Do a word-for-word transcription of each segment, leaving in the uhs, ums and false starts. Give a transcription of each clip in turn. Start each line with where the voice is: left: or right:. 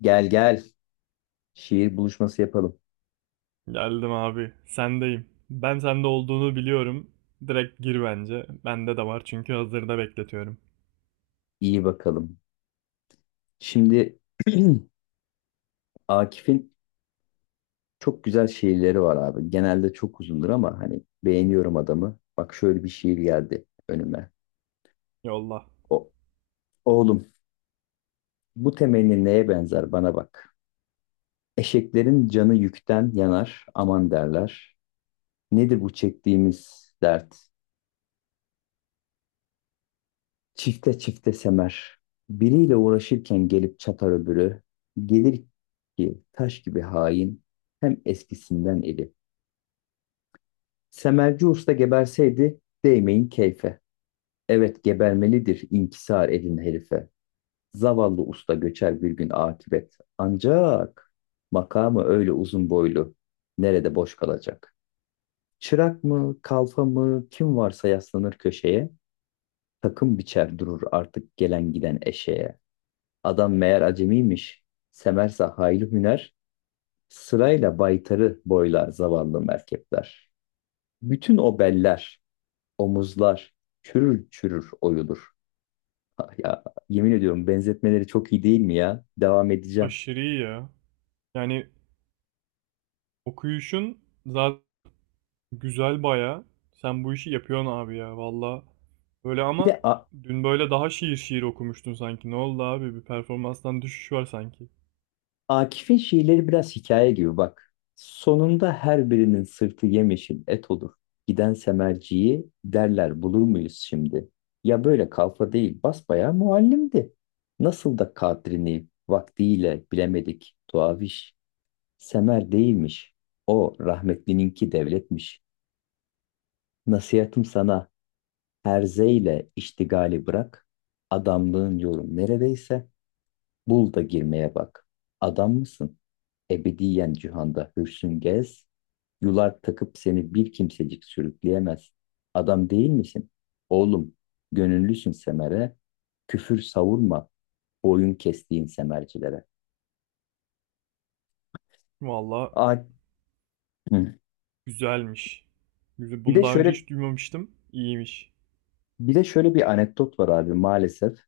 left: Gel gel. Şiir buluşması yapalım.
right: Geldim abi. Sendeyim. Ben sende olduğunu biliyorum. Direkt gir bence. Bende de var çünkü hazırda bekletiyorum.
left: İyi bakalım. Şimdi Akif'in çok güzel şiirleri var abi. Genelde çok uzundur ama hani beğeniyorum adamı. Bak şöyle bir şiir geldi önüme.
right: Yolla.
left: O, oğlum bu temenni neye benzer bana bak. Eşeklerin canı yükten yanar aman derler. Nedir bu çektiğimiz dert? Çifte çifte semer. Biriyle uğraşırken gelip çatar öbürü. Gelir ki taş gibi hain. Hem eskisinden eli. Semerci usta geberseydi değmeyin keyfe. Evet gebermelidir inkisar edin herife. Zavallı usta göçer bir gün akibet. Ancak makamı öyle uzun boylu. Nerede boş kalacak? Çırak mı, kalfa mı, kim varsa yaslanır köşeye. Takım biçer durur artık gelen giden eşeğe. Adam meğer acemiymiş. Semersa hayli hüner, sırayla baytarı boylar zavallı merkepler. Bütün o beller, omuzlar çürür çürür oyulur. Ah, ya yemin ediyorum benzetmeleri çok iyi değil mi ya? Devam edeceğim.
right: Aşırı iyi ya. Yani okuyuşun zaten güzel baya. Sen bu işi yapıyorsun abi ya valla. Böyle
left: Bir
right: ama
left: de a-
right: dün böyle daha şiir şiir okumuştun sanki. Ne oldu abi? Bir performanstan düşüş var sanki.
left: Akif'in şiirleri biraz hikaye gibi bak. Sonunda her birinin sırtı yemyeşil et olur. Giden semerciyi derler bulur muyuz şimdi? Ya böyle kalfa değil basbayağı muallimdi. Nasıl da kadrini vaktiyle bilemedik tuaviş. Semer değilmiş. O rahmetlininki devletmiş. Nasihatım sana herzeyle iştigali bırak. Adamlığın yolu neredeyse bul da girmeye bak. Adam mısın? Ebediyen cihanda hürsün gez, yular takıp seni bir kimsecik sürükleyemez. Adam değil misin? Oğlum, gönüllüsün semere, küfür savurma, boyun kestiğin semercilere.
right: Valla
left: A- Hı.
right: güzelmiş. Güzel.
left: bir
right: Bunu
left: de
right: daha önce
left: şöyle
right: hiç duymamıştım. İyiymiş.
left: Bir de şöyle bir anekdot var abi maalesef.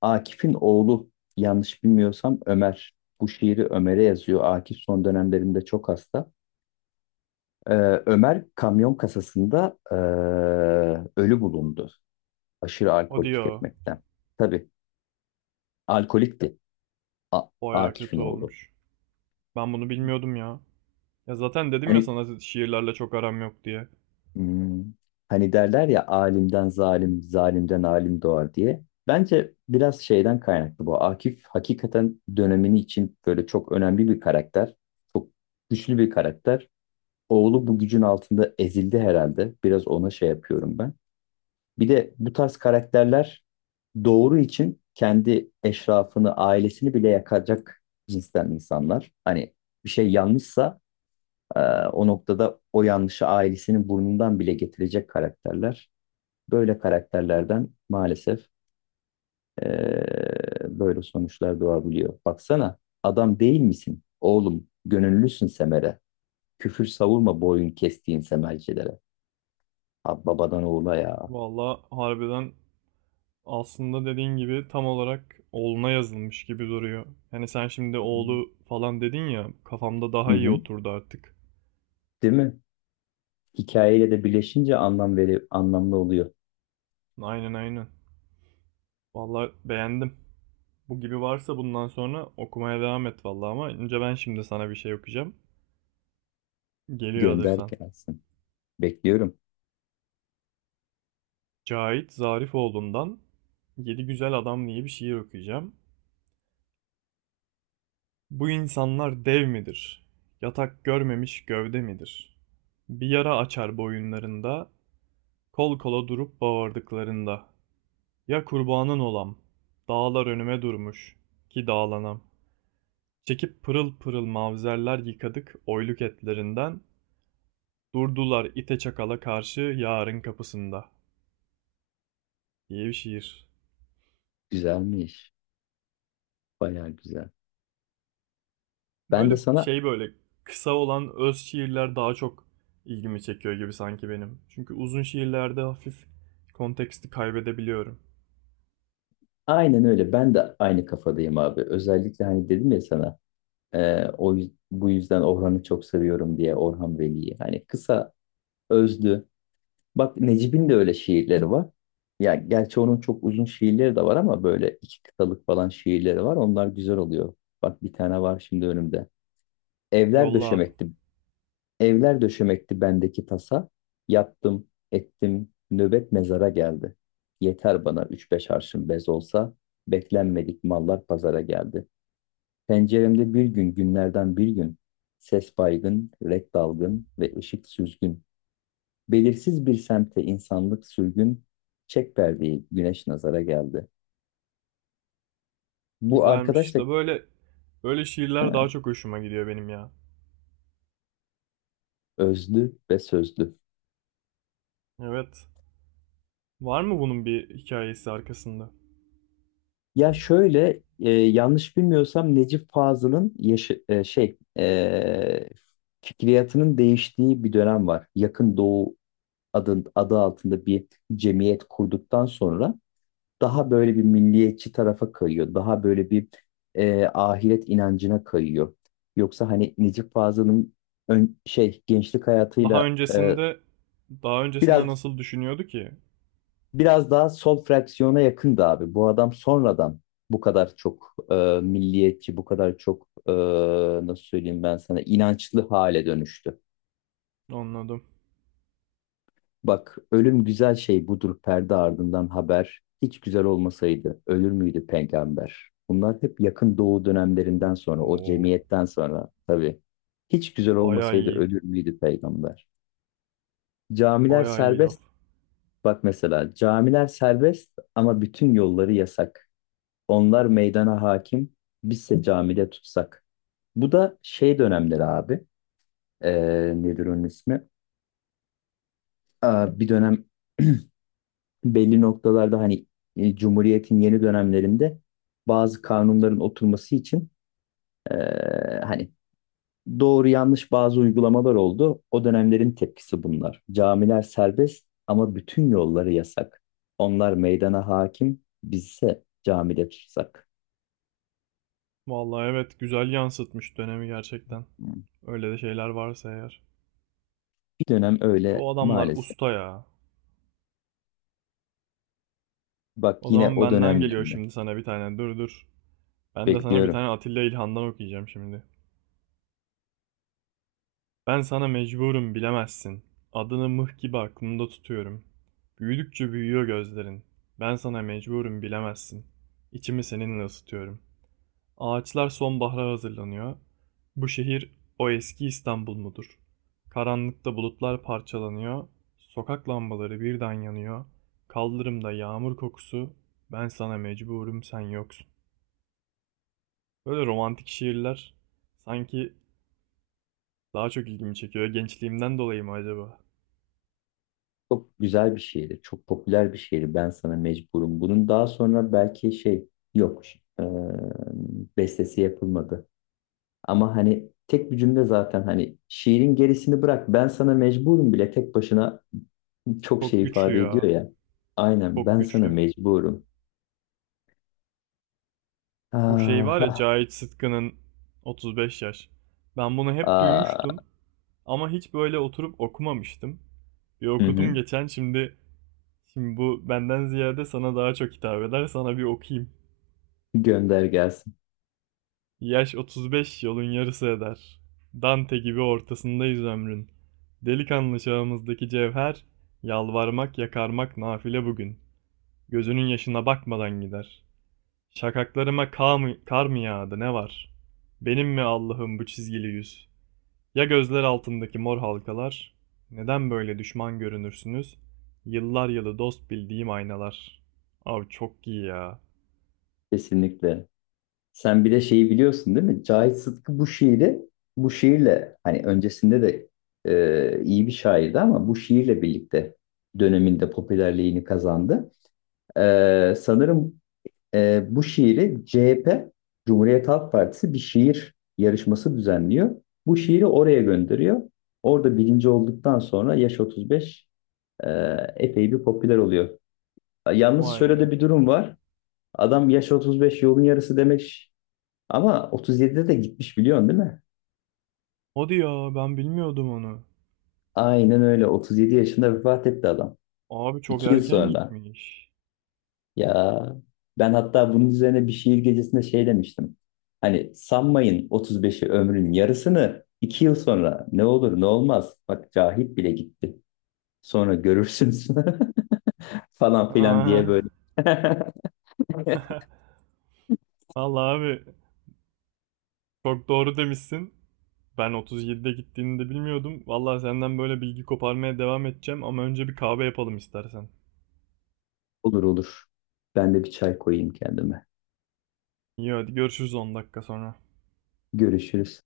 left: Akif'in oğlu yanlış bilmiyorsam Ömer. Bu şiiri Ömer'e yazıyor. Akif son dönemlerinde çok hasta. Ee, Ömer kamyon kasasında ee, ölü bulundu. Aşırı alkol
right: Hadi ya.
left: tüketmekten. Tabii alkolikti, A-
right: Baya
left: Akif'in
right: kötü
left: oğlu.
right: olmuş. Ben bunu bilmiyordum ya. Ya zaten dedim ya
left: Hani
right: sana şiirlerle çok aram yok diye.
left: hmm, hani derler ya alimden zalim, zalimden alim doğar diye. Bence biraz şeyden kaynaklı bu. Akif hakikaten dönemini için böyle çok önemli bir karakter. Çok güçlü bir karakter. Oğlu bu gücün altında ezildi herhalde. Biraz ona şey yapıyorum ben. Bir de bu tarz karakterler doğru için kendi eşrafını, ailesini bile yakacak cinsten insanlar. Hani bir şey yanlışsa e, o noktada o yanlışı ailesinin burnundan bile getirecek karakterler. Böyle karakterlerden maalesef e, böyle sonuçlar doğabiliyor. Baksana adam değil misin? Oğlum gönüllüsün Semer'e. Küfür savurma boyun kestiğin Semercilere. Ha, babadan oğula ya.
right: Valla harbiden aslında dediğin gibi tam olarak oğluna yazılmış gibi duruyor. Yani sen şimdi oğlu falan dedin ya kafamda
left: Hı
right: daha iyi
left: hı.
right: oturdu artık.
left: Değil mi? Hikayeyle de birleşince anlam veri anlamlı oluyor.
right: Aynen aynen. Valla beğendim. Bu gibi varsa bundan sonra okumaya devam et valla ama önce ben şimdi sana bir şey okuyacağım. Geliyor
left: Gönder
right: hazırsan.
left: gelsin. Bekliyorum.
right: Cahit Zarifoğlu'ndan Yedi Güzel Adam diye bir şiir okuyacağım. Bu insanlar dev midir? Yatak görmemiş gövde midir? Bir yara açar boyunlarında, kol kola durup bağırdıklarında. Ya kurbanın olam, dağlar önüme durmuş, ki dağlanam. Çekip pırıl pırıl mavzerler yıkadık oyluk etlerinden, durdular ite çakala karşı yarın kapısında. Diye bir şiir.
left: Güzelmiş. Bayağı güzel. Ben de
right: Böyle
left: sana
right: şey böyle kısa olan öz şiirler daha çok ilgimi çekiyor gibi sanki benim. Çünkü uzun şiirlerde hafif konteksti kaybedebiliyorum.
left: aynen öyle. Ben de aynı kafadayım abi. Özellikle hani dedim ya sana e, o yüz- bu yüzden Orhan'ı çok seviyorum diye, Orhan Veli'yi. Hani kısa, özlü. Bak Necip'in de öyle şiirleri var. Ya gerçi onun çok uzun şiirleri de var ama böyle iki kıtalık falan şiirleri var. Onlar güzel oluyor. Bak bir tane var şimdi önümde. Evler
right: Yolla abi.
left: döşemekti Evler döşemekti bendeki tasa. Yattım, ettim, nöbet mezara geldi. Yeter bana üç beş arşın bez olsa, beklenmedik mallar pazara geldi. Penceremde bir gün günlerden bir gün, ses baygın, renk dalgın ve ışık süzgün. Belirsiz bir semte insanlık sürgün, çek perdeyi güneş nazara geldi. Bu
right: Güzelmiş.
left: arkadaş da
right: İşte böyle böyle şiirler
left: ha,
right: daha çok hoşuma gidiyor benim ya.
left: özlü ve sözlü.
right: Evet. Var mı bunun bir hikayesi arkasında?
left: Ya şöyle e, yanlış bilmiyorsam Necip Fazıl'ın yaşı, e, şey e, fikriyatının değiştiği bir dönem var. Yakın Doğu adı, adı altında bir cemiyet kurduktan sonra daha böyle bir milliyetçi tarafa kayıyor. Daha böyle bir e, ahiret inancına kayıyor. Yoksa hani Necip Fazıl'ın ön, şey gençlik
right: Daha
left: hayatıyla e,
right: öncesinde daha öncesinde
left: biraz
right: nasıl düşünüyordu ki?
left: biraz daha sol fraksiyona yakındı abi. Bu adam sonradan bu kadar çok e, milliyetçi, bu kadar çok e, nasıl söyleyeyim ben sana, inançlı hale dönüştü.
right: Anladım.
left: Bak ölüm güzel şey budur perde ardından haber. Hiç güzel olmasaydı ölür müydü peygamber? Bunlar hep yakın doğu dönemlerinden sonra, o
right: Oo,
left: cemiyetten sonra tabii. Hiç güzel
right: bayağı
left: olmasaydı
right: iyi.
left: ölür müydü peygamber? Camiler
right: Bayağı iyi laf.
left: serbest. Bak mesela camiler serbest ama bütün yolları yasak. Onlar meydana hakim. Bizse camide tutsak. Bu da şey dönemleri abi. Ee, nedir onun ismi? Aa, bir dönem belli noktalarda hani e, Cumhuriyet'in yeni dönemlerinde bazı kanunların oturması için e, hani doğru yanlış bazı uygulamalar oldu. O dönemlerin tepkisi bunlar. Camiler serbest ama bütün yolları yasak. Onlar meydana hakim, bizse camide tutsak.
right: Vallahi evet güzel yansıtmış dönemi gerçekten. Öyle de şeyler varsa eğer.
left: Bir dönem
right: E,
left: öyle
right: bu adamlar
left: maalesef.
right: usta ya.
left: Bak
right: O
left: yine
right: zaman
left: o
right: benden geliyor
left: dönemlerinde.
right: şimdi sana bir tane. Dur dur. Ben de sana bir
left: Bekliyorum.
right: tane Atilla İlhan'dan okuyacağım şimdi. Ben sana mecburum bilemezsin. Adını mıh gibi aklımda tutuyorum. Büyüdükçe büyüyor gözlerin. Ben sana mecburum bilemezsin. İçimi seninle ısıtıyorum. Ağaçlar sonbahara hazırlanıyor. Bu şehir o eski İstanbul mudur? Karanlıkta bulutlar parçalanıyor. Sokak lambaları birden yanıyor. Kaldırımda yağmur kokusu. Ben sana mecburum sen yoksun. Böyle romantik şiirler sanki daha çok ilgimi çekiyor. Gençliğimden dolayı mı acaba?
left: Çok güzel bir şiirdi. Çok popüler bir şiirdi. Ben sana mecburum. Bunun daha sonra belki şey yok. Eee, bestesi yapılmadı. Ama hani tek bir cümle zaten, hani şiirin gerisini bırak. Ben sana mecburum bile tek başına çok
right: Çok
left: şey
right: güçlü
left: ifade ediyor
right: ya.
left: ya. Aynen
right: Çok
left: ben sana
right: güçlü.
left: mecburum.
right: Bu şey
left: Ah,
right: var ya
left: ah,
right: Cahit Sıtkı'nın otuz beş yaş. Ben bunu hep
left: ah.
right: duymuştum. Ama hiç böyle oturup okumamıştım. Bir
left: Hı
right: okudum
left: hı.
right: geçen şimdi. Şimdi bu benden ziyade sana daha çok hitap eder. Sana bir okuyayım.
left: Gönder gelsin.
right: Yaş otuz beş yolun yarısı eder. Dante gibi ortasındayız ömrün. Delikanlı çağımızdaki cevher, yalvarmak yakarmak nafile bugün. Gözünün yaşına bakmadan gider. Şakaklarıma kar mı, kar mı yağdı ne var? Benim mi Allah'ım bu çizgili yüz? Ya gözler altındaki mor halkalar? Neden böyle düşman görünürsünüz? Yıllar yılı dost bildiğim aynalar. Abi çok iyi ya.
left: Kesinlikle. Sen bir de şeyi biliyorsun değil mi? Cahit Sıtkı bu şiiri bu şiirle hani öncesinde de e, iyi bir şairdi ama bu şiirle birlikte döneminde popülerliğini kazandı. E, sanırım e, bu şiiri C H P, Cumhuriyet Halk Partisi, bir şiir yarışması düzenliyor. Bu şiiri oraya gönderiyor. Orada birinci olduktan sonra yaş otuz beş e, epey bir popüler oluyor. Yalnız
right: Vay
left: şöyle
right: be.
left: de bir durum var. Adam yaş otuz beş yolun yarısı demek ama otuz yedide de gitmiş, biliyorsun değil mi?
right: Hadi ya ben bilmiyordum onu.
left: Aynen öyle. otuz yedi yaşında vefat etti adam.
right: Abi çok
left: iki yıl
right: erken
left: sonra.
right: gitmiş.
left: Ya ben hatta bunun üzerine bir şiir gecesinde şey demiştim. Hani sanmayın otuz beşi ömrün yarısını, iki yıl sonra ne olur ne olmaz. Bak Cahit bile gitti. Sonra görürsünüz falan filan
right: Aa.
left: diye böyle.
right: Vallahi abi çok doğru demişsin. Ben otuz yedide gittiğini de bilmiyordum. Vallahi senden böyle bilgi koparmaya devam edeceğim ama önce bir kahve yapalım istersen.
left: Olur olur. Ben de bir çay koyayım kendime.
right: İyi hadi görüşürüz on dakika sonra.
left: Görüşürüz.